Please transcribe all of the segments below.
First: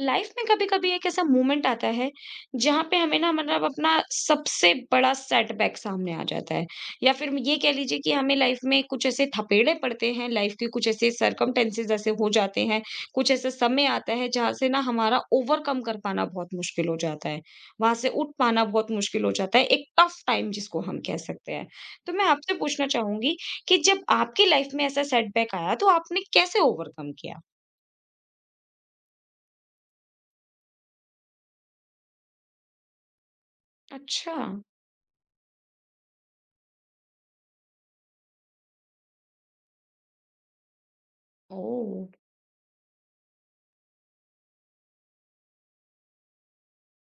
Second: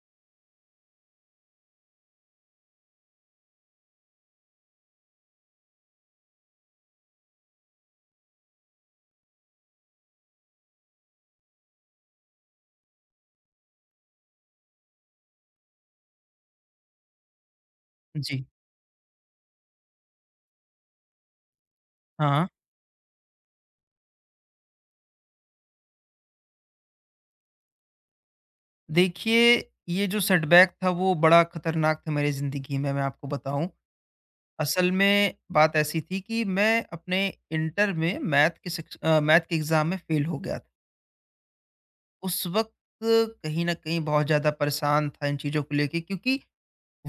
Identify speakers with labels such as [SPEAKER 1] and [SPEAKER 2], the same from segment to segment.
[SPEAKER 1] Life में कभी-कभी एक ऐसा मोमेंट आता है जहाँ पे हमें ना मतलब अपना सबसे बड़ा सेटबैक सामने आ जाता है। या फिर ये कह लीजिए कि हमें लाइफ में कुछ ऐसे थपेड़े पड़ते हैं, लाइफ के कुछ ऐसे सरकमटेंसेस ऐसे हो जाते हैं, कुछ ऐसा समय आता है जहाँ से ना हमारा ओवरकम कर पाना बहुत मुश्किल हो जाता है। वहां से उठ
[SPEAKER 2] जी,
[SPEAKER 1] पाना बहुत मुश्किल हो जाता है, एक टफ टाइम जिसको हम कह सकते हैं। तो मैं
[SPEAKER 2] हाँ।
[SPEAKER 1] आपसे पूछना चाहूंगी कि जब आपकी लाइफ में ऐसा सेटबैक आया तो आपने कैसे ओवरकम किया।
[SPEAKER 2] देखिए, ये जो सेटबैक था वो बड़ा खतरनाक था मेरी ज़िंदगी में मैं आपको बताऊँ।
[SPEAKER 1] अच्छा।
[SPEAKER 2] असल में बात ऐसी थी कि मैं अपने इंटर में मैथ के मैथ के एग्ज़ाम में फ़ेल हो गया था।
[SPEAKER 1] ओ।
[SPEAKER 2] उस वक़्त कहीं न कहीं बहुत ज़्यादा परेशान था इन चीज़ों को लेके क्योंकि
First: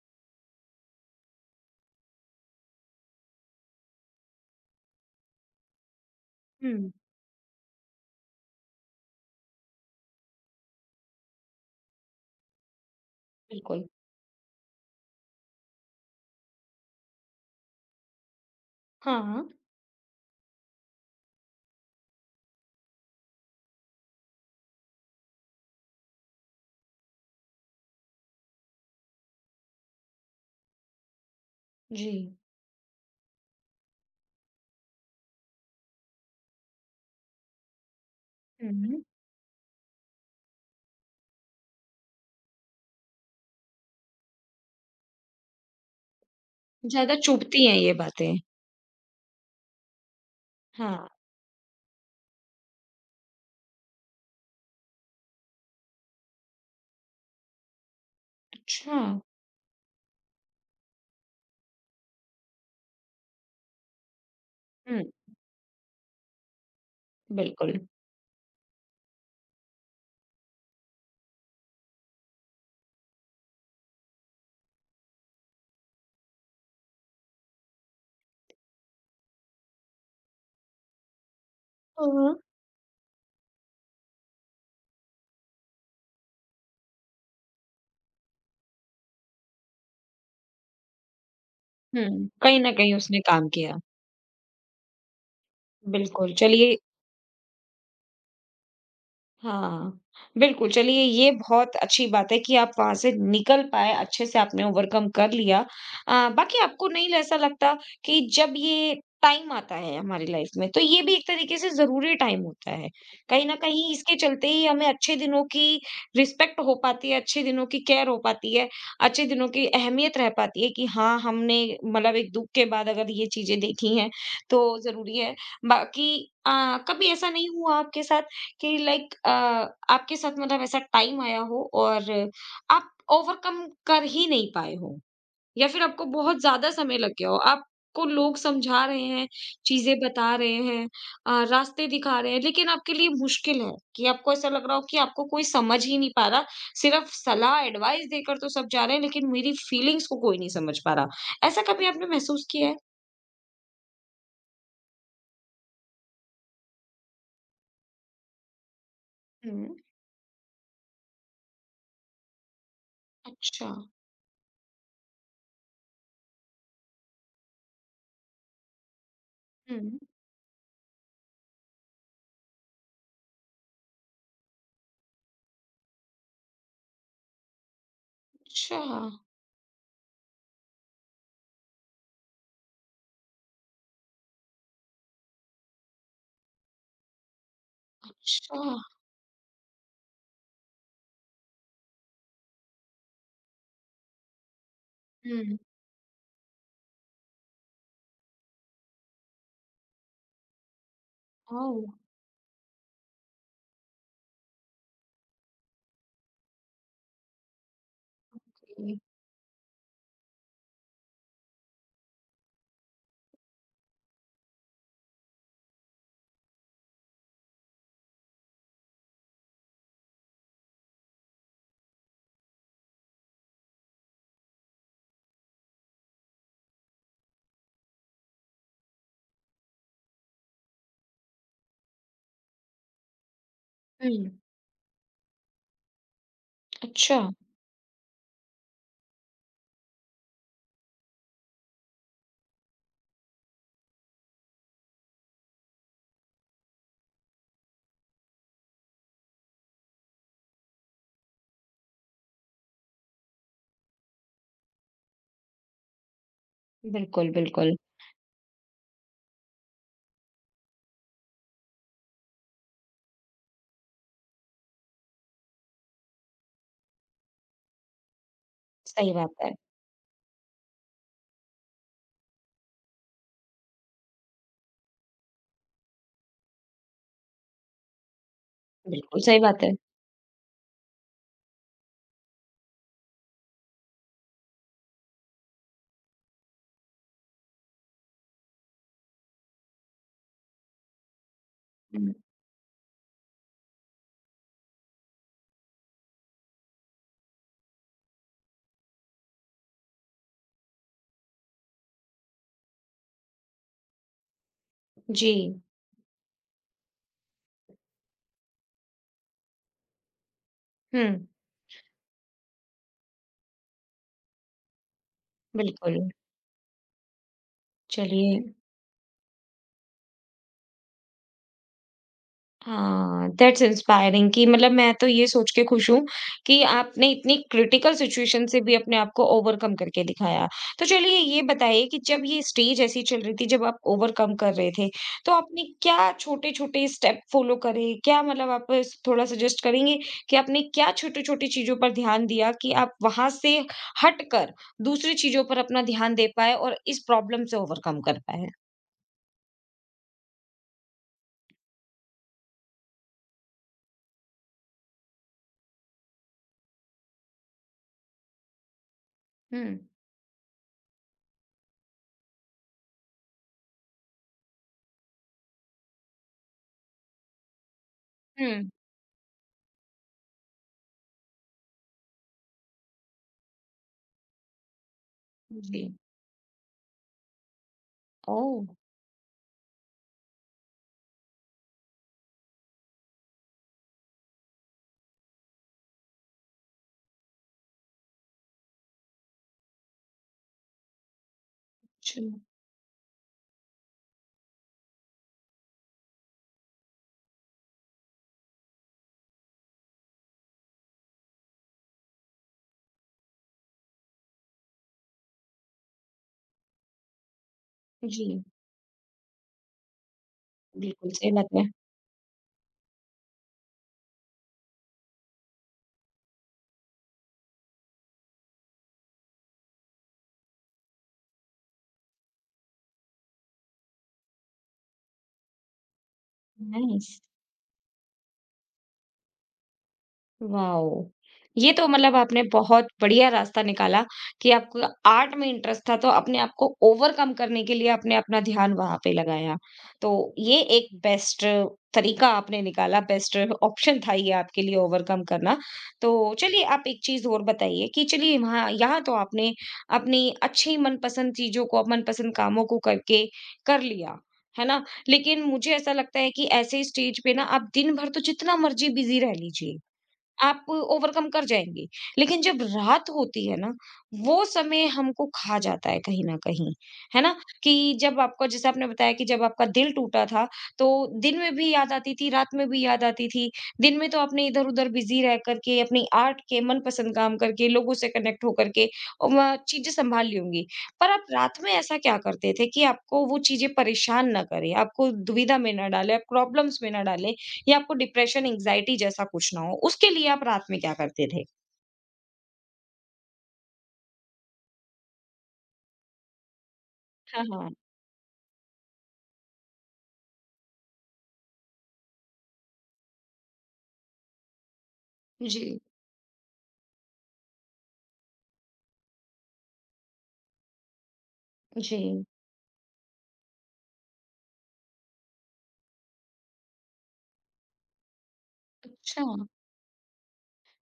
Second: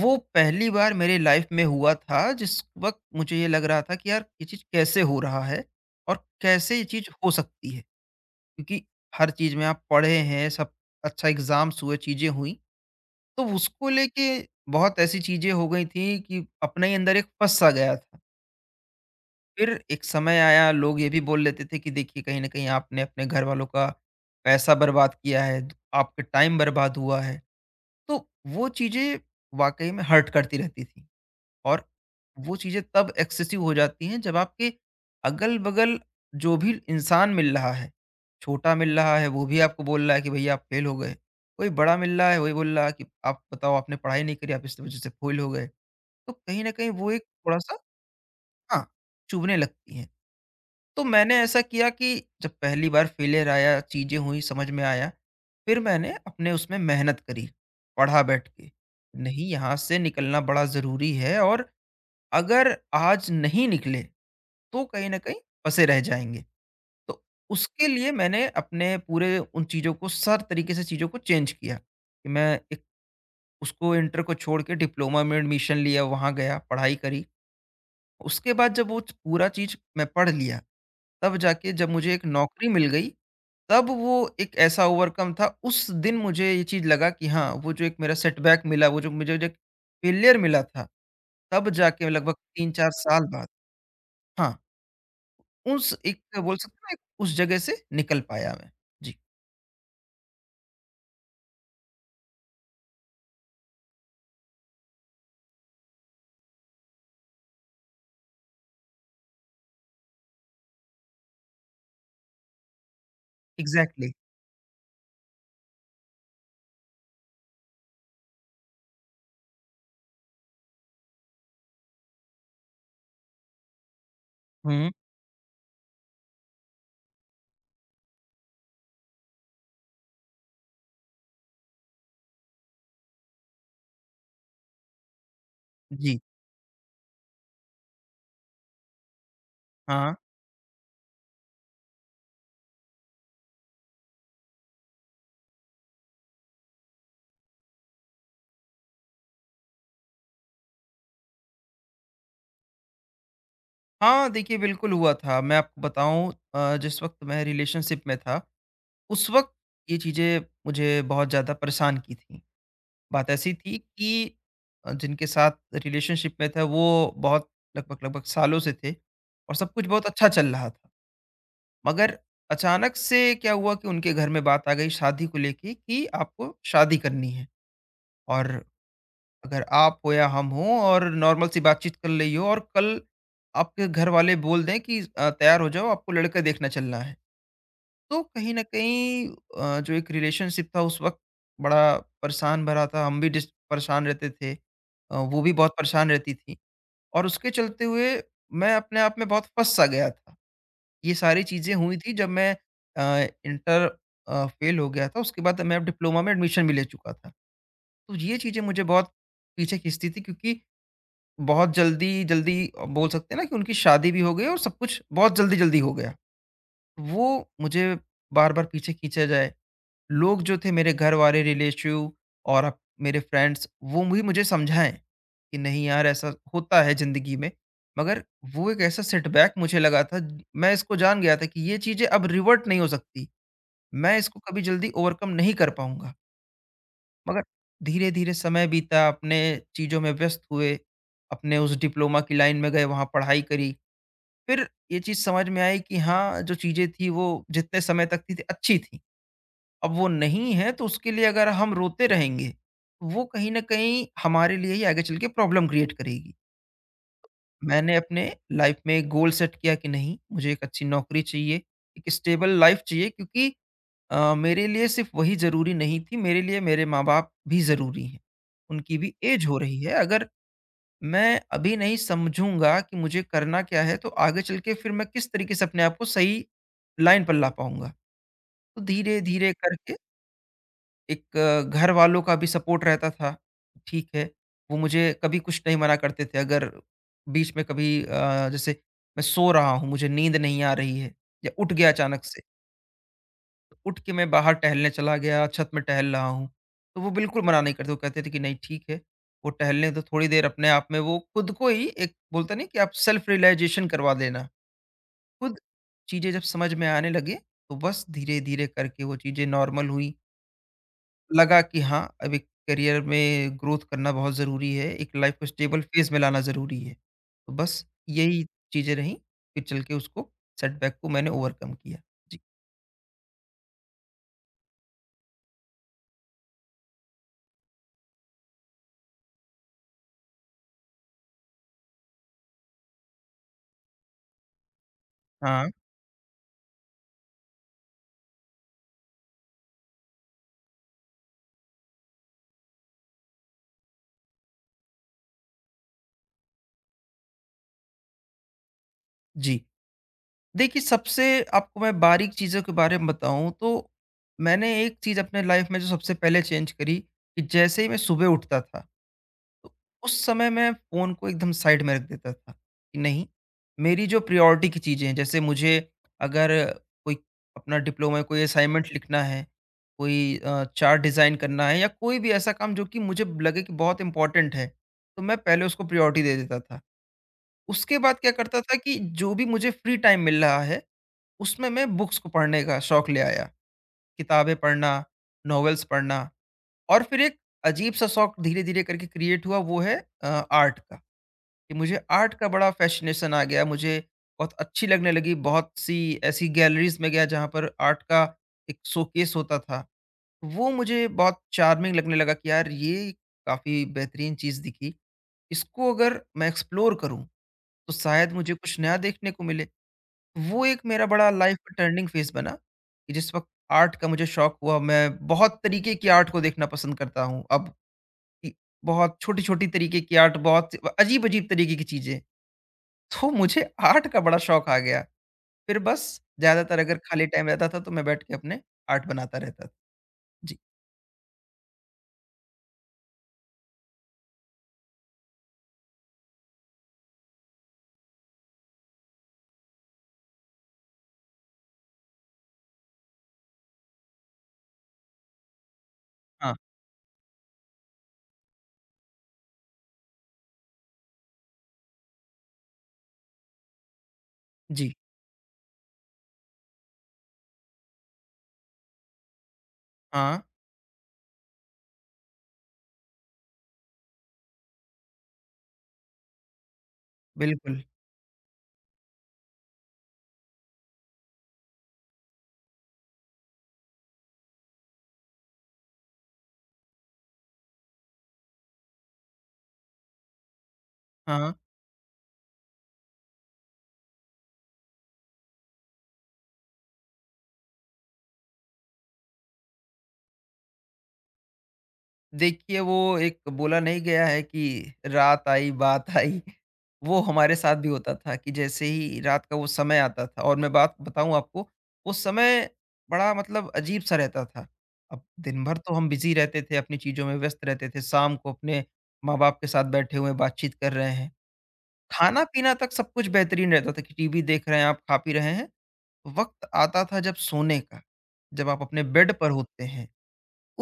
[SPEAKER 2] वो पहली बार मेरे लाइफ़ में हुआ था जिस वक़्त मुझे ये लग रहा था कि यार ये चीज़ कैसे हो रहा है और कैसे ये
[SPEAKER 1] हम्म।
[SPEAKER 2] चीज़ हो सकती है? क्योंकि हर चीज़ में आप पढ़े हैं, सब अच्छा एग्ज़ाम्स हुए, चीज़ें हुई। तो
[SPEAKER 1] बिल्कुल,
[SPEAKER 2] उसको लेके बहुत ऐसी चीज़ें हो गई थी कि अपने ही अंदर एक फँस सा गया था।
[SPEAKER 1] हाँ,
[SPEAKER 2] फिर एक समय आया लोग ये भी बोल लेते थे कि देखिए कहीं न कहीं आपने अपने घरवालों का पैसा बर्बाद किया है, आपका टाइम बर्बाद हुआ है। तो वो चीज़ें वाक़ई में हर्ट करती रहती थी। और
[SPEAKER 1] जी।
[SPEAKER 2] वो चीज़ें तब एक्सेसिव हो जाती हैं जब आपके अगल-बगल जो भी इंसान मिल रहा है, छोटा मिल
[SPEAKER 1] हुँ।
[SPEAKER 2] रहा है वो भी आपको बोल रहा है कि भैया आप फेल हो गए, कोई बड़ा मिल रहा है वही बोल रहा है कि आप बताओ आपने पढ़ाई नहीं करी आप इस वजह से फेल हो गए। तो कहीं न कहीं वो
[SPEAKER 1] ज़्यादा
[SPEAKER 2] एक
[SPEAKER 1] चुभती हैं
[SPEAKER 2] थोड़ा-सा
[SPEAKER 1] ये बातें।
[SPEAKER 2] हाँ, चुभने लगती हैं। तो
[SPEAKER 1] हाँ,
[SPEAKER 2] मैंने ऐसा किया कि जब पहली बार फेलियर आया, चीज़ें हुई, समझ में आया, फिर मैंने अपने उसमें मेहनत करी, पढ़ा बैठ के।
[SPEAKER 1] अच्छा।
[SPEAKER 2] नहीं यहाँ से निकलना बड़ा ज़रूरी है और अगर आज नहीं निकले तो
[SPEAKER 1] हुँ,
[SPEAKER 2] कहीं न कहीं फँसे रह जाएँगे। तो
[SPEAKER 1] बिल्कुल।
[SPEAKER 2] उसके लिए मैंने अपने पूरे उन चीज़ों को सर तरीके से चीज़ों को चेंज किया कि मैं एक उसको इंटर को छोड़ के डिप्लोमा में एडमिशन लिया, वहाँ गया, पढ़ाई करी। उसके बाद जब वो पूरा चीज़ मैं पढ़ लिया, तब जाके जब
[SPEAKER 1] हाँ,
[SPEAKER 2] मुझे एक
[SPEAKER 1] हाँ।
[SPEAKER 2] नौकरी मिल गई, तब वो एक ऐसा ओवरकम था उस दिन मुझे ये चीज़ लगा कि हाँ, वो जो एक मेरा सेटबैक मिला, वो जो मुझे जो एक फेलियर मिला था, तब जाके
[SPEAKER 1] हुँ,
[SPEAKER 2] लगभग
[SPEAKER 1] कहीं न
[SPEAKER 2] 3-4
[SPEAKER 1] कहीं उसने
[SPEAKER 2] साल बाद
[SPEAKER 1] काम किया।
[SPEAKER 2] हाँ। उस एक
[SPEAKER 1] बिल्कुल,
[SPEAKER 2] बोल सकते
[SPEAKER 1] चलिए।
[SPEAKER 2] हैं ना, एक उस जगह से निकल पाया मैं। जी,
[SPEAKER 1] हाँ, बिल्कुल, चलिए ये बहुत अच्छी बात है कि आप वहाँ से निकल पाए, अच्छे से आपने ओवरकम कर लिया। बाकी आपको नहीं ल ऐसा लगता कि जब ये टाइम आता है हमारी लाइफ में, तो ये भी एक तरीके से ज़रूरी टाइम होता है। कहीं न कहीं
[SPEAKER 2] एग्ज़ैक्टली।
[SPEAKER 1] इसके चलते ही हमें अच्छे दिनों की रिस्पेक्ट हो पाती है, अच्छे दिनों की केयर हो पाती है, अच्छे दिनों की अहमियत रह पाती है कि हाँ, हमने मतलब एक दुःख के बाद अगर ये चीज़ें देखी हैं, तो
[SPEAKER 2] हुँ,
[SPEAKER 1] ज़रूरी है। बाकी कभी ऐसा नहीं हुआ आपके साथ कि लाइक आपके साथ मतलब ऐसा टाइम आया हो और आप ओवरकम कर ही नहीं पाए हो या फिर आपको
[SPEAKER 2] जी,
[SPEAKER 1] बहुत ज़्यादा समय लग गया हो? आपको लोग समझा रहे हैं, चीज़ें
[SPEAKER 2] हाँ।
[SPEAKER 1] बता रहे हैं, रास्ते दिखा रहे हैं, लेकिन आपके लिए मुश्किल है कि आपको ऐसा लग रहा हो कि आपको कोई समझ ही नहीं पा रहा, सिर्फ़ सलाह, एडवाइस देकर तो सब जा रहे हैं, लेकिन मेरी फीलिंग्स को कोई नहीं समझ पा रहा। ऐसा कभी आपने महसूस किया है?
[SPEAKER 2] हाँ, देखिए बिल्कुल हुआ था। मैं आपको बताऊँ जिस वक़्त मैं रिलेशनशिप में था, उस वक़्त
[SPEAKER 1] हुँ।
[SPEAKER 2] ये चीज़ें मुझे बहुत ज़्यादा परेशान की थी। बात ऐसी
[SPEAKER 1] अच्छा।
[SPEAKER 2] थी कि जिनके साथ रिलेशनशिप में था वो बहुत लगभग-लगभग सालों से थे और सब
[SPEAKER 1] हुँ।
[SPEAKER 2] कुछ बहुत अच्छा चल रहा था। मगर अचानक से क्या हुआ कि उनके घर में बात आ गई शादी को लेके कि आपको शादी करनी है और
[SPEAKER 1] अच्छा,
[SPEAKER 2] अगर आप हो या हम हो और नॉर्मल सी बातचीत कर ली हो और कल आपके घर वाले बोल दें कि तैयार हो जाओ आपको लड़का देखना चलना है। तो कहीं
[SPEAKER 1] अच्छा।
[SPEAKER 2] न कहीं जो एक रिलेशनशिप था उस वक़्त बड़ा परेशान भरा था, हम भी डिस परेशान रहते थे। वो भी
[SPEAKER 1] हुँ।
[SPEAKER 2] बहुत परेशान रहती थी और उसके चलते हुए मैं अपने आप में बहुत फँस-सा गया था। ये सारी चीज़ें
[SPEAKER 1] ओह!
[SPEAKER 2] हुई थी जब मैं इंटर फेल हो गया था उसके बाद मैं अब डिप्लोमा में एडमिशन भी ले चुका था। तो ये चीज़ें मुझे बहुत पीछे खींचती थी क्योंकि बहुत जल्दी-जल्दी बोल सकते हैं ना कि उनकी शादी भी हो गई और सब कुछ बहुत जल्दी-जल्दी हो गया। वो मुझे बार-बार पीछे खींचा जाए। लोग जो थे मेरे घर वाले, रिलेटिव और अब मेरे फ्रेंड्स वो भी मुझे समझाएँ कि नहीं यार ऐसा होता है ज़िंदगी में। मगर वो एक ऐसा सेटबैक मुझे लगा था मैं इसको जान गया था कि ये चीज़ें अब रिवर्ट नहीं हो सकती।
[SPEAKER 1] हुँ।
[SPEAKER 2] मैं इसको कभी जल्दी ओवरकम नहीं कर पाऊँगा।
[SPEAKER 1] अच्छा।
[SPEAKER 2] मगर धीरे-धीरे समय बीता, अपने चीज़ों में व्यस्त हुए, अपने उस डिप्लोमा की लाइन में गए, वहाँ पढ़ाई करी। फिर ये चीज़ समझ में आई कि हाँ, जो चीज़ें थी वो जितने समय तक थी, अच्छी थी। अब वो नहीं है तो उसके लिए अगर हम रोते रहेंगे, वो कहीं न कहीं हमारे लिए ही आगे चल के प्रॉब्लम क्रिएट करेगी।
[SPEAKER 1] बिल्कुल, बिल्कुल।
[SPEAKER 2] मैंने अपने लाइफ़ में एक गोल सेट किया कि नहीं, मुझे एक अच्छी नौकरी चाहिए, एक स्टेबल लाइफ़ चाहिए क्योंकि मेरे लिए सिर्फ़ वही ज़रूरी नहीं थी, मेरे लिए मेरे माँ-बाप भी ज़रूरी हैं। उनकी
[SPEAKER 1] सही
[SPEAKER 2] भी
[SPEAKER 1] बात
[SPEAKER 2] एज
[SPEAKER 1] है।
[SPEAKER 2] हो रही है, अगर मैं अभी नहीं समझूँगा कि मुझे करना क्या है, तो आगे चल के फिर मैं किस तरीके से अपने आप को सही लाइन पर ला पाऊँगा। तो
[SPEAKER 1] बिल्कुल सही
[SPEAKER 2] धीरे-धीरे
[SPEAKER 1] बात है।
[SPEAKER 2] करके एक घरवालों का भी सपोर्ट रहता था, ठीक है, वो मुझे कभी कुछ नहीं मना करते थे। अगर बीच में कभी जैसे मैं सो रहा हूँ, मुझे नींद नहीं आ रही है या उठ गया
[SPEAKER 1] हुँ।
[SPEAKER 2] अचानक से तो उठ के मैं बाहर टहलने चला गया, छत में टहल रहा हूँ, तो वो बिल्कुल मना नहीं करते, वो कहते थे कि नहीं ठीक है, वो टहलने दो थोड़ी देर अपने आप में वो खुद को ही एक बोलते नहीं कि आप सेल्फ रियलाइज़ेशन करवा देना।
[SPEAKER 1] जी।
[SPEAKER 2] खुद चीज़ें जब समझ में आने लगे, तो बस धीरे-धीरे करके वो चीज़ें नॉर्मल हुई।
[SPEAKER 1] हुँ,
[SPEAKER 2] लगा कि हाँ, अब एक करियर में ग्रोथ करना बहुत ज़रूरी है, एक लाइफ़ को स्टेबल
[SPEAKER 1] बिल्कुल।
[SPEAKER 2] फ़ेज़ में लाना ज़रूरी है। तो बस
[SPEAKER 1] चलिए।
[SPEAKER 2] यही चीज़ें रहीं, फिर चल के उसको सेटबैक को मैंने ओवरकम किया। जी।
[SPEAKER 1] हाँ, दैट्स इंस्पायरिंग कि मतलब मैं तो ये सोच के खुश हूँ कि आपने इतनी क्रिटिकल सिचुएशन से भी अपने आप को ओवरकम करके दिखाया। तो चलिए ये बताइए कि जब ये स्टेज ऐसी चल रही थी जब आप ओवरकम कर रहे थे, तो आपने
[SPEAKER 2] हाँ,
[SPEAKER 1] क्या छोटे-छोटे स्टेप फ़ॉलो करे? क्या मतलब आप स थोड़ा सजेस्ट करेंगे कि आपने क्या छोटी-छोटी चीज़ों पर ध्यान दिया कि आप वहाँ से हटकर दूसरी चीज़ों पर अपना ध्यान दे पाए और इस प्रॉब्लम से ओवरकम कर पाए?
[SPEAKER 2] जी। देखिए सबसे आपको मैं बारीक चीज़ों के बारे में बताऊँ तो, मैंने एक चीज़ अपने लाइफ़ में जो सबसे पहले चेंज करी कि जैसे ही मैं सुबह उठता था, तो
[SPEAKER 1] हुँ।
[SPEAKER 2] उस समय मैं फ़ोन को एकदम साइड में रख देता था कि नहीं, मेरी जो प्रायोरिटी की चीज़ें हैं जैसे मुझे अगर कोई अपना डिप्लोमा कोई
[SPEAKER 1] हुँ,
[SPEAKER 2] असाइनमेंट लिखना है, कोई चार्ट डिज़ाइन करना है या कोई भी ऐसा काम जो कि मुझे लगे कि बहुत इम्पोर्टेंट है, तो मैं पहले
[SPEAKER 1] जी।
[SPEAKER 2] उसको प्रायोरिटी दे देता था। उसके बाद क्या करता
[SPEAKER 1] ओह!
[SPEAKER 2] था कि जो भी मुझे फ्री टाइम मिल रहा है उसमें मैं बुक्स को पढ़ने का शौक ले आया। किताबें पढ़ना, नॉवेल्स पढ़ना और फिर एक अजीब-सा शौक धीरे-धीरे करके क्रिएट हुआ वो है आर्ट का कि मुझे
[SPEAKER 1] अच्छा,
[SPEAKER 2] आर्ट का बड़ा फ़ैसिनेशन आ गया। मुझे बहुत अच्छी लगने लगी, बहुत-सी ऐसी गैलरीज़ में गया जहाँ पर आर्ट का एक शोकेस होता था। वो मुझे बहुत चार्मिंग लगने लगा कि यार ये काफ़ी बेहतरीन चीज़ दिखी। इसको अगर मैं एक्सप्लोर करूँ, तो शायद
[SPEAKER 1] जी।
[SPEAKER 2] मुझे कुछ नया देखने को मिले। वो एक मेरा
[SPEAKER 1] बिल्कुल
[SPEAKER 2] बड़ा
[SPEAKER 1] सही बात
[SPEAKER 2] लाइफ
[SPEAKER 1] है।
[SPEAKER 2] का टर्निंग फेज़ बना, कि जिस वक़्त आर्ट का मुझे शौक हुआ, मैं बहुत तरीके की आर्ट को देखना पसंद करता हूँ। अब इ बहुत छोटी-छोटी तरीके की आर्ट, बहुत अजीब-अजीब तरीके की चीज़ें। तो मुझे आर्ट का बड़ा शौक आ गया। फिर बस ज़्यादातर अगर
[SPEAKER 1] नाइस।
[SPEAKER 2] खाली टाइम रहता था, तो मैं बैठ के अपने आर्ट बनाता रहता था। जी।
[SPEAKER 1] वाओ! ये तो मतलब आपने बहुत बढ़िया रास्ता निकाला कि आपको आर्ट में इंटरेस्ट था, तो अपने आप को ओवरकम करने के लिए आपने अपना ध्यान वहाँ पे लगाया। तो ये एक बेस्ट तरीका आपने निकाला, बेस्ट ऑप्शन था ये आपके लिए ओवरकम करना। तो
[SPEAKER 2] हाँ।
[SPEAKER 1] चलिए आप एक चीज़ और बताइए कि चलिए वहाँ यहाँ तो आपने अपनी अच्छी मनपसंद चीज़ों को, मनपसंद कामों को करके कर लिया, है ना?
[SPEAKER 2] जी।
[SPEAKER 1] लेकिन मुझे ऐसा लगता है कि ऐसे स्टेज पे ना आप दिन भर तो जितना मर्ज़ी बिज़ी रह लीजिए,
[SPEAKER 2] हाँ,
[SPEAKER 1] आप ओवरकम कर जाएँगे। लेकिन जब रात होती है ना, वो समय हमको खा जाता है कहीं न कहीं, है ना?
[SPEAKER 2] बिल्कुल।
[SPEAKER 1] कि जब आपका जैसे आपने बताया कि जब आपका दिल टूटा था, तो दिन में भी याद आती थी, रात में भी याद आती थी। दिन में तो आपने इधर-उधर बिज़ी रह कर के, अपनी आर्ट के मनपसंद काम करके, लोगों से कनेक्ट होकर के अ, व चीज़ें सँभाल ली होंगी। पर आप
[SPEAKER 2] हाँ।
[SPEAKER 1] रात में ऐसा क्या करते थे कि आपको वो चीज़ें परेशान ना करें, आपको दुविधा में ना डालें, आप प्रॉब्लम्स में ना डालें? या आपको डिप्रेशन, एंग्ज़ायटी जैसा कुछ ना हो, उसके लिए आप रात में क्या करते थे?
[SPEAKER 2] देखिए वो एक बोला नहीं गया है कि रात आई बात आई, वो
[SPEAKER 1] हाँ,
[SPEAKER 2] हमारे
[SPEAKER 1] हाँ।
[SPEAKER 2] साथ भी होता था कि जैसे ही रात का वो समय आता था और मैं बात बताऊँ आपको, वो समय बड़ा मतलब अजीब-सा रहता था। अब दिन भर
[SPEAKER 1] जी।
[SPEAKER 2] तो हम बिज़ी रहते थे, अपनी चीज़ों में व्यस्त रहते थे, शाम को अपने माँ-बाप के साथ बैठे हुए हैं, बातचीत कर रहे हैं।
[SPEAKER 1] जी।
[SPEAKER 2] खाना-पीना तक सब कुछ बेहतरीन रहता था कि टीवी देख रहे हैं आप, खा-पी रहे हैं। वक़्त आता था जब सोने का, जब आप अपने
[SPEAKER 1] अच्छा।
[SPEAKER 2] बेड पर होते हैं।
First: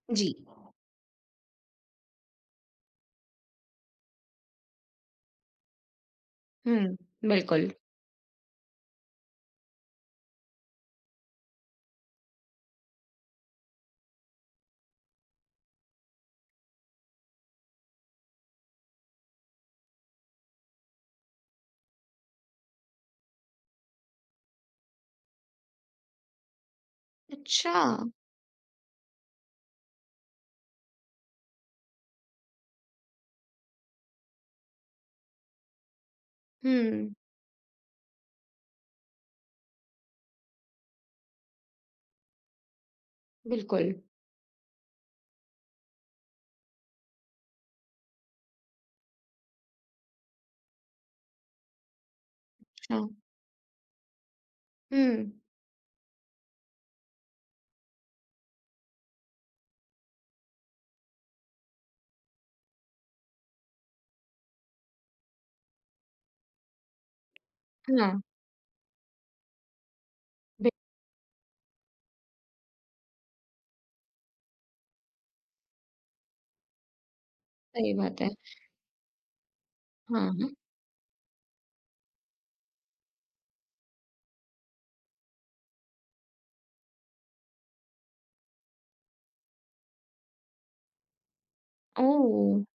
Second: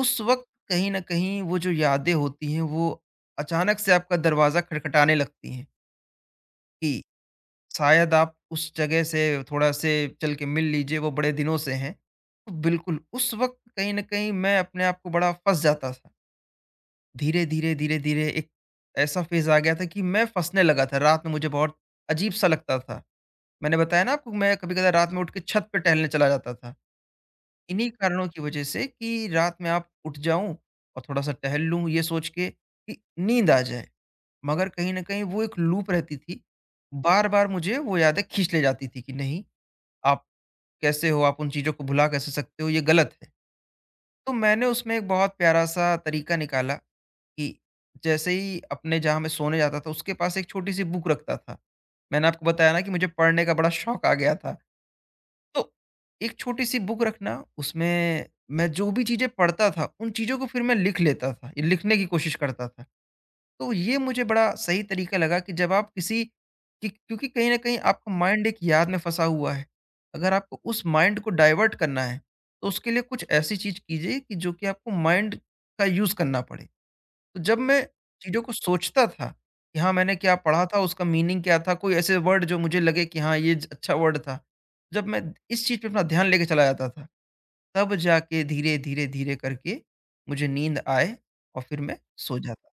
[SPEAKER 2] उस
[SPEAKER 1] जी।
[SPEAKER 2] वक़्त कहीं न कहीं वो जो यादें होती हैं, वो अचानक से आपका दरवाज़ा खटखटाने लगती हैं
[SPEAKER 1] हुँ,
[SPEAKER 2] कि
[SPEAKER 1] बिल्कुल।
[SPEAKER 2] शायद आप उस जगह से थोड़ा-से चल के मिल लीजिए, वो बड़े दिनों से हैं। तो बिल्कुल, उस वक़्त कहीं न कहीं मैं अपने आप को बड़ा फँस जाता था। धीरे-धीरे, धीरे-धीरे एक ऐसा फ़ेज़ आ गया था कि मैं फँसने लगा था, रात में मुझे बहुत अजीब-सा लगता था। मैंने बताया ना आपको मैं कभी-कभार रात में उठ के छत पे टहलने चला जाता था।
[SPEAKER 1] अच्छा।
[SPEAKER 2] इन्हीं कारणों की वजह से कि रात में आप उठ जाऊँ और थोड़ा-सा टहल लूँ ये सोच के कि नींद आ जाए। मगर कहीं न कहीं वो एक लूप रहती थी।
[SPEAKER 1] हुँ,
[SPEAKER 2] बार-बार मुझे वो यादें खींच ले जाती थी कि नहीं, आप कैसे हो? आप उन चीज़ों को भुला कैसे सकते हो? ये गलत है।
[SPEAKER 1] बिल्कुल।
[SPEAKER 2] तो मैंने उसमें एक बहुत प्यारा-सा तरीका निकाला कि जैसे ही अपने जहाँ मैं सोने जाता था उसके पास एक छोटी-सी बुक रखता था। मैंने आपको बताया ना कि
[SPEAKER 1] अच्छा।
[SPEAKER 2] मुझे पढ़ने का बड़ा शौक आ गया था।
[SPEAKER 1] हुँ।
[SPEAKER 2] तो एक छोटी-सी बुक रखना, उसमें मैं जो भी चीज़ें पढ़ता था, उन चीज़ों को फिर मैं लिख लेता था, ये लिखने की कोशिश करता था। तो ये मुझे बड़ा सही तरीका लगा कि जब आप किसी कि क्योंकि कहीं न कहीं
[SPEAKER 1] हाँ,
[SPEAKER 2] आपका माइंड एक याद में फँसा हुआ है। अगर आपको
[SPEAKER 1] बिल्कुल
[SPEAKER 2] उस माइंड को डाइवर्ट करना है, तो उसके लिए कुछ ऐसी चीज़ कीजिए कि जो कि आपको माइंड का यूज़ करना पड़े। तो जब मैं
[SPEAKER 1] सही बात है।
[SPEAKER 2] चीज़ों को सोचता था कि हाँ, मैंने
[SPEAKER 1] हाँ,
[SPEAKER 2] क्या
[SPEAKER 1] हाँ।
[SPEAKER 2] पढ़ा था, उसका मीनिंग क्या था, कोई ऐसे वर्ड जो मुझे लगे कि हाँ, ये ज अच्छा वर्ड था। जब मैं इस चीज़ पे अपना ध्यान लेके चला जाता था, तब जाके धीरे-धीरे, धीरे धीरे करके मुझे नींद आए और फिर मैं सो
[SPEAKER 1] ओह!
[SPEAKER 2] जाता।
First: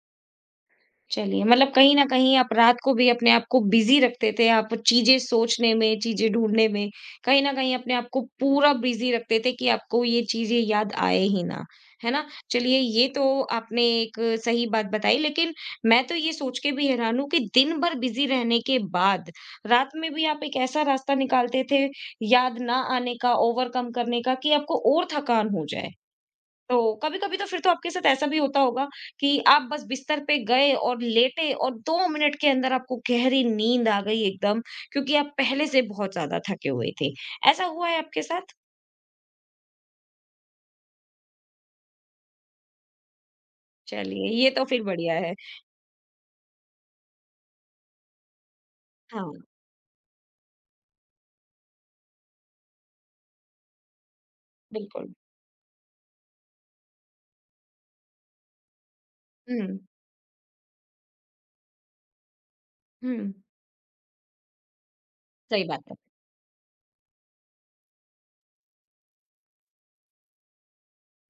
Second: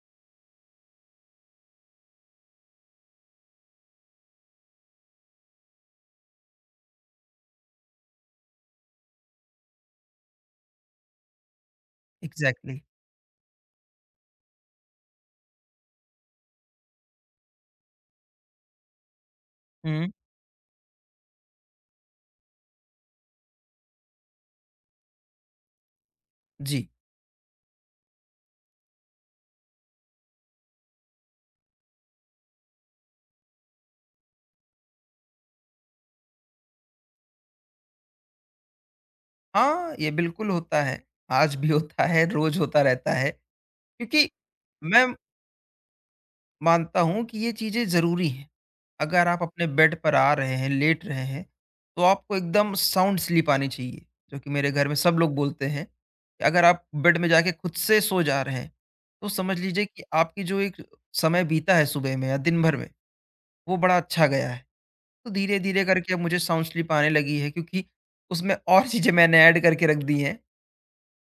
[SPEAKER 1] चलिए, मतलब कहीं न कहीं आप रात को भी अपने आप को बिज़ी रखते थे, आप चीज़ें सोचने में, चीज़ें ढूँढने में, कहीं न कहीं अपने आप को पूरा बिज़ी रखते थे कि आपको ये चीज़ें याद आए ही ना, है ना? चलिए
[SPEAKER 2] एग्ज़ैक्टली।
[SPEAKER 1] ये तो आपने एक सही बात बताई लेकिन मैं तो ये सोच के भी हैरान हूँ कि दिन भर बिज़ी रहने के बाद, रात
[SPEAKER 2] हुँ,
[SPEAKER 1] में भी आप एक ऐसा रास्ता निकालते थे, याद ना आने का, ओवरकम करने का कि आपको और थकान हो जाए। तो
[SPEAKER 2] जी।
[SPEAKER 1] कभी-कभी तो फिर तो आपके साथ ऐसा भी होता होगा कि आप बस बिस्तर पे गए और लेटे और 2 मिनट के अंदर आपको गहरी नींद आ गई एकदम, क्योंकि आप पहले से बहुत ज़्यादा थके हुए थे। ऐसा हुआ है आपके साथ?
[SPEAKER 2] हाँ, ये बिल्कुल होता है। आज भी होता है, रोज़ होता रहता है,
[SPEAKER 1] चलिए,
[SPEAKER 2] क्योंकि
[SPEAKER 1] ये तो फिर
[SPEAKER 2] मैं
[SPEAKER 1] बढ़िया है।
[SPEAKER 2] मानता हूँ कि ये चीज़ें ज़रूरी हैं। अगर
[SPEAKER 1] हाँ,
[SPEAKER 2] आप अपने बेड पर आ रहे हैं, लेट रहे हैं, तो आपको एकदम साउंड स्लीप आनी चाहिए, जो कि मेरे घर में
[SPEAKER 1] बिल्कुल।
[SPEAKER 2] सब लोग बोलते हैं। कि अगर आप बेड में जाके खुद से सो जा रहे हैं, तो समझ
[SPEAKER 1] हुँ,
[SPEAKER 2] लीजिए कि आपकी जो एक समय बीता है सुबह में या दिन भर में,
[SPEAKER 1] हुँ।
[SPEAKER 2] वो बड़ा अच्छा गया है। तो
[SPEAKER 1] सही
[SPEAKER 2] धीरे-धीरे
[SPEAKER 1] बात है।
[SPEAKER 2] करके अब मुझे साउंड स्लीप आने लगी है क्योंकि उसमें और चीज़ें मैंने ऐड करके रख दी हैं।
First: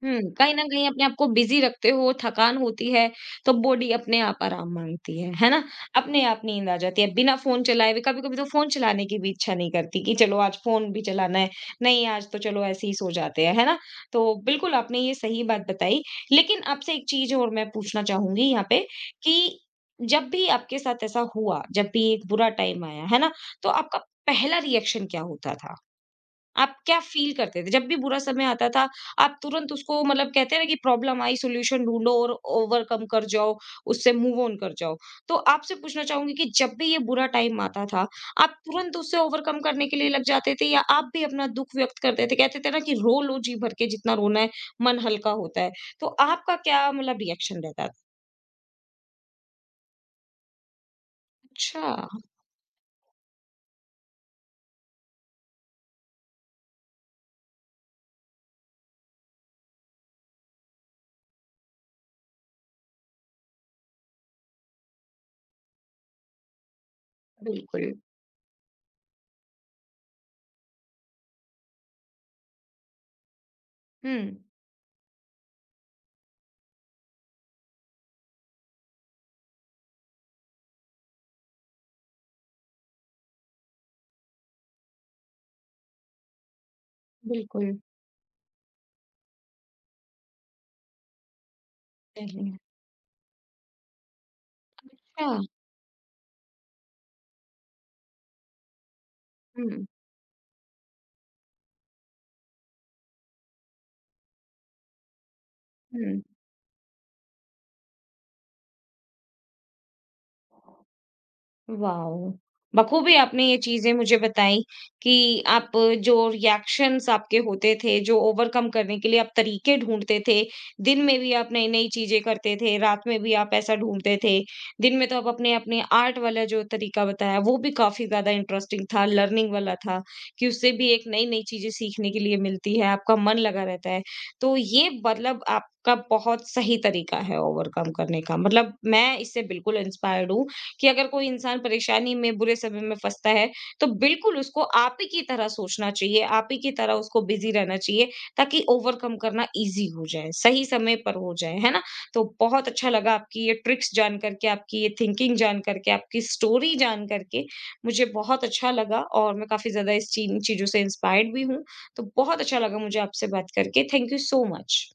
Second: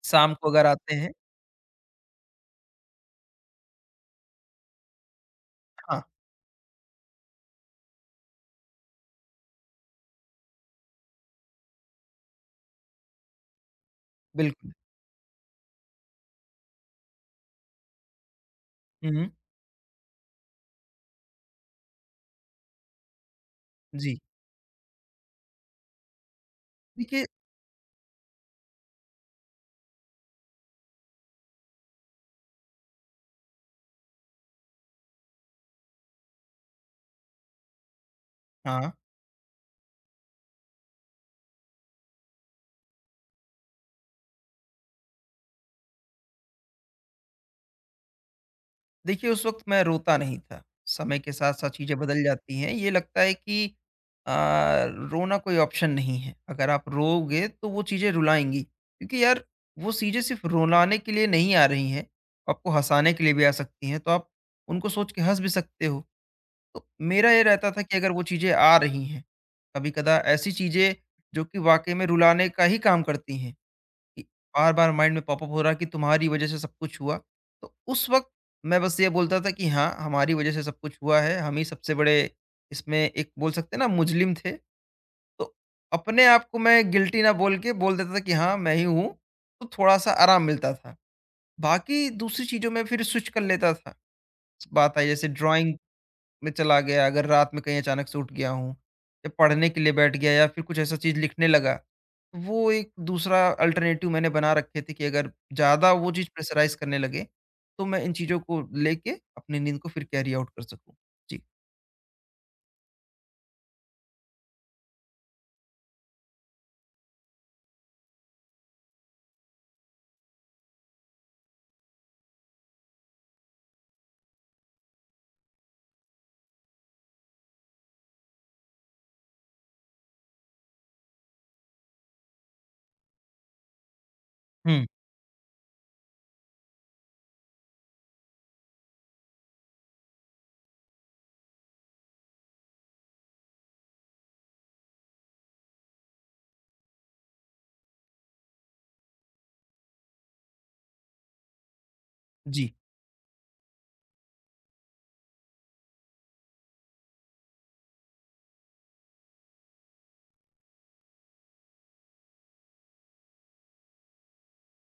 [SPEAKER 1] हुँ,
[SPEAKER 2] शाम को
[SPEAKER 1] कहीं न
[SPEAKER 2] अगर
[SPEAKER 1] कहीं
[SPEAKER 2] आते
[SPEAKER 1] अपने
[SPEAKER 2] हैं
[SPEAKER 1] आप को बिज़ी रखते हो, थकान होती है, तो बॉडी अपने आप आराम माँगती है ना?
[SPEAKER 2] हाँ,
[SPEAKER 1] अपने आप नींद आ जाती है, बिना फ़ोन चलाए हुए, कभी-कभी तो फ़ोन चलाने की भी इच्छा नहीं करती कि चलो आज फ़ोन भी चलाना है, नहीं आज तो चलो ऐसे ही सो जाते हैं, है ना? तो
[SPEAKER 2] बिल्कुल।
[SPEAKER 1] बिल्कुल आपने ये सही बात बताई, लेकिन आपसे एक चीज़ और मैं पूछना चाहूँगी यहाँ पे
[SPEAKER 2] हुँ, हुँ।
[SPEAKER 1] कि जब भी आपके साथ ऐसा हुआ, जब भी एक बुरा टाइम आया, है ना? तो आपका
[SPEAKER 2] जी।
[SPEAKER 1] पहला रिएक्शन क्या होता था? आप क्या
[SPEAKER 2] देखिए
[SPEAKER 1] फ़ील करते थे? जब भी बुरा समय आता था, आप तुरंत उसको मतलब कहते हैं ना कि प्रॉब्लम आई सॉल्यूशन ढूँढो और ओवरकम कर जाओ, उससे मूव ऑन कर जाओ। तो आपसे पूछना चाहूँगी कि जब भी ये बुरा टाइम आता था, आप
[SPEAKER 2] हाँ।
[SPEAKER 1] तुरंत उससे ओवरकम करने के लिए लग जाते थे या आप भी अपना दुःख व्यक्त करते थे? कहते थे ना कि रो लो जी भर के जितना रोना है, मन हल्का होता है। तो आपका क्या मतलब रिएक्शन रहता था?
[SPEAKER 2] देखिए, उस वक़्त मैं रोता नहीं था। समय के साथ-साथ
[SPEAKER 1] अच्छा।
[SPEAKER 2] चीज़ें बदल जाती हैं। ये लगता है कि अ, रोना कोई ऑप्शन नहीं है। अगर आप रोओगे तो वो चीज़ें रुलाएँगी। क्योंकि यार वो चीज़ें सिर्फ़ रुलाने के लिए नहीं आ रही हैं, आपको हँसाने के लिए भी आ सकती हैं, तो आप उनको सोच के हँस भी सकते हो। तो मेरा ये रहता था
[SPEAKER 1] बिल्कुल।
[SPEAKER 2] कि अगर वो चीज़ें आ रही हैं, कभी-कदा ऐसी चीज़ें जो कि वाक़ई में रुलाने का ही काम करती हैं,
[SPEAKER 1] हुँ,
[SPEAKER 2] कि बार-बार माइंड में पॉप अप हो रहा है कि तुम्हारी वज़ह से सब कुछ हुआ। तो उस वक़्त मैं बस ये बोलता था कि हाँ, हमारी वज़ह से सब कुछ हुआ है, हम ही सबसे बड़े इसमें एक बोल सकते हैं ना मुज़लिम थे। तो अपने आप को मैं गिल्टी ना बोल के
[SPEAKER 1] बिल्कुल।
[SPEAKER 2] बोल देता था कि हाँ, मैं ही हूँ, तो थोड़ा-सा आराम मिलता था। बाकी दूसरी
[SPEAKER 1] चलिए।
[SPEAKER 2] चीज़ों में फिर स्विच कर लेता था। बात आई जैसे
[SPEAKER 1] अच्छा,
[SPEAKER 2] ड्राइंग में चला गया, अगर रात में कहीं अचानक से उठ गया हूँ या पढ़ने के
[SPEAKER 1] हुँ,
[SPEAKER 2] लिए बैठ गया या फिर कुछ ऐसा चीज़ लिखने लगा। वो एक दूसरा अल्टरनेटिव मैंने बना रखे थे कि अगर ज़्यादा वो
[SPEAKER 1] हुँ।
[SPEAKER 2] चीज़ प्रेशराइज़ करने लगे, तो मैं इन चीज़ों को लेके अपनी नींद को फिर कैरी आउट कर सकूँ। जी।
[SPEAKER 1] वाओ! बखूबी आपने ये चीज़ें मुझे बताई कि आप जो रिएक्शंस आपके होते थे, जो ओवरकम करने के लिए आप तरीके ढूँढते थे। दिन में भी आप नई-नई चीज़ें करते थे, रात में भी आप ऐसा ढूँढते थे। दिन में तो आप अपने अपने आर्ट वाला जो तरीका बताया, वो भी काफ़ी ज़्यादा इंटरेस्टिंग था, लर्निंग वाला था कि उससे भी एक नई-नई चीज़ें सीखने के लिए मिलती है, आपका मन लगा रहता है। तो
[SPEAKER 2] हुँ।
[SPEAKER 1] ये मतलब आपका बहुत सही तरीका है ओवरकम करने का। मतलब मैं इससे बिल्कुल इंस्पायर्ड हूँ कि अगर कोई इंसान परेशानी में, बुरे समय में फँसता है, तो बिल्कुल उसको आप ही की तरह सोचना चाहिए, आप ही की तरह उसको बिज़ी रहना चाहिए, ताकि ओवरकम करना ईज़ी हो जाए, सही समय पर हो जाए, है ना? तो बहुत
[SPEAKER 2] जी।
[SPEAKER 1] अच्छा लगा आपकी ये ट्रिक्स जान कर के, आपकी ये थिंकिंग जान कर के, आपकी स्टोरी जान कर के, मुझे बहुत अच्छा लगा और मैं काफ़ी ज़्यादा इस चीन चीज़ों से इंस्पायर्ड भी हूँ। तो बहुत अच्छा लगा मुझे आपसे बात करके। Thank you so much.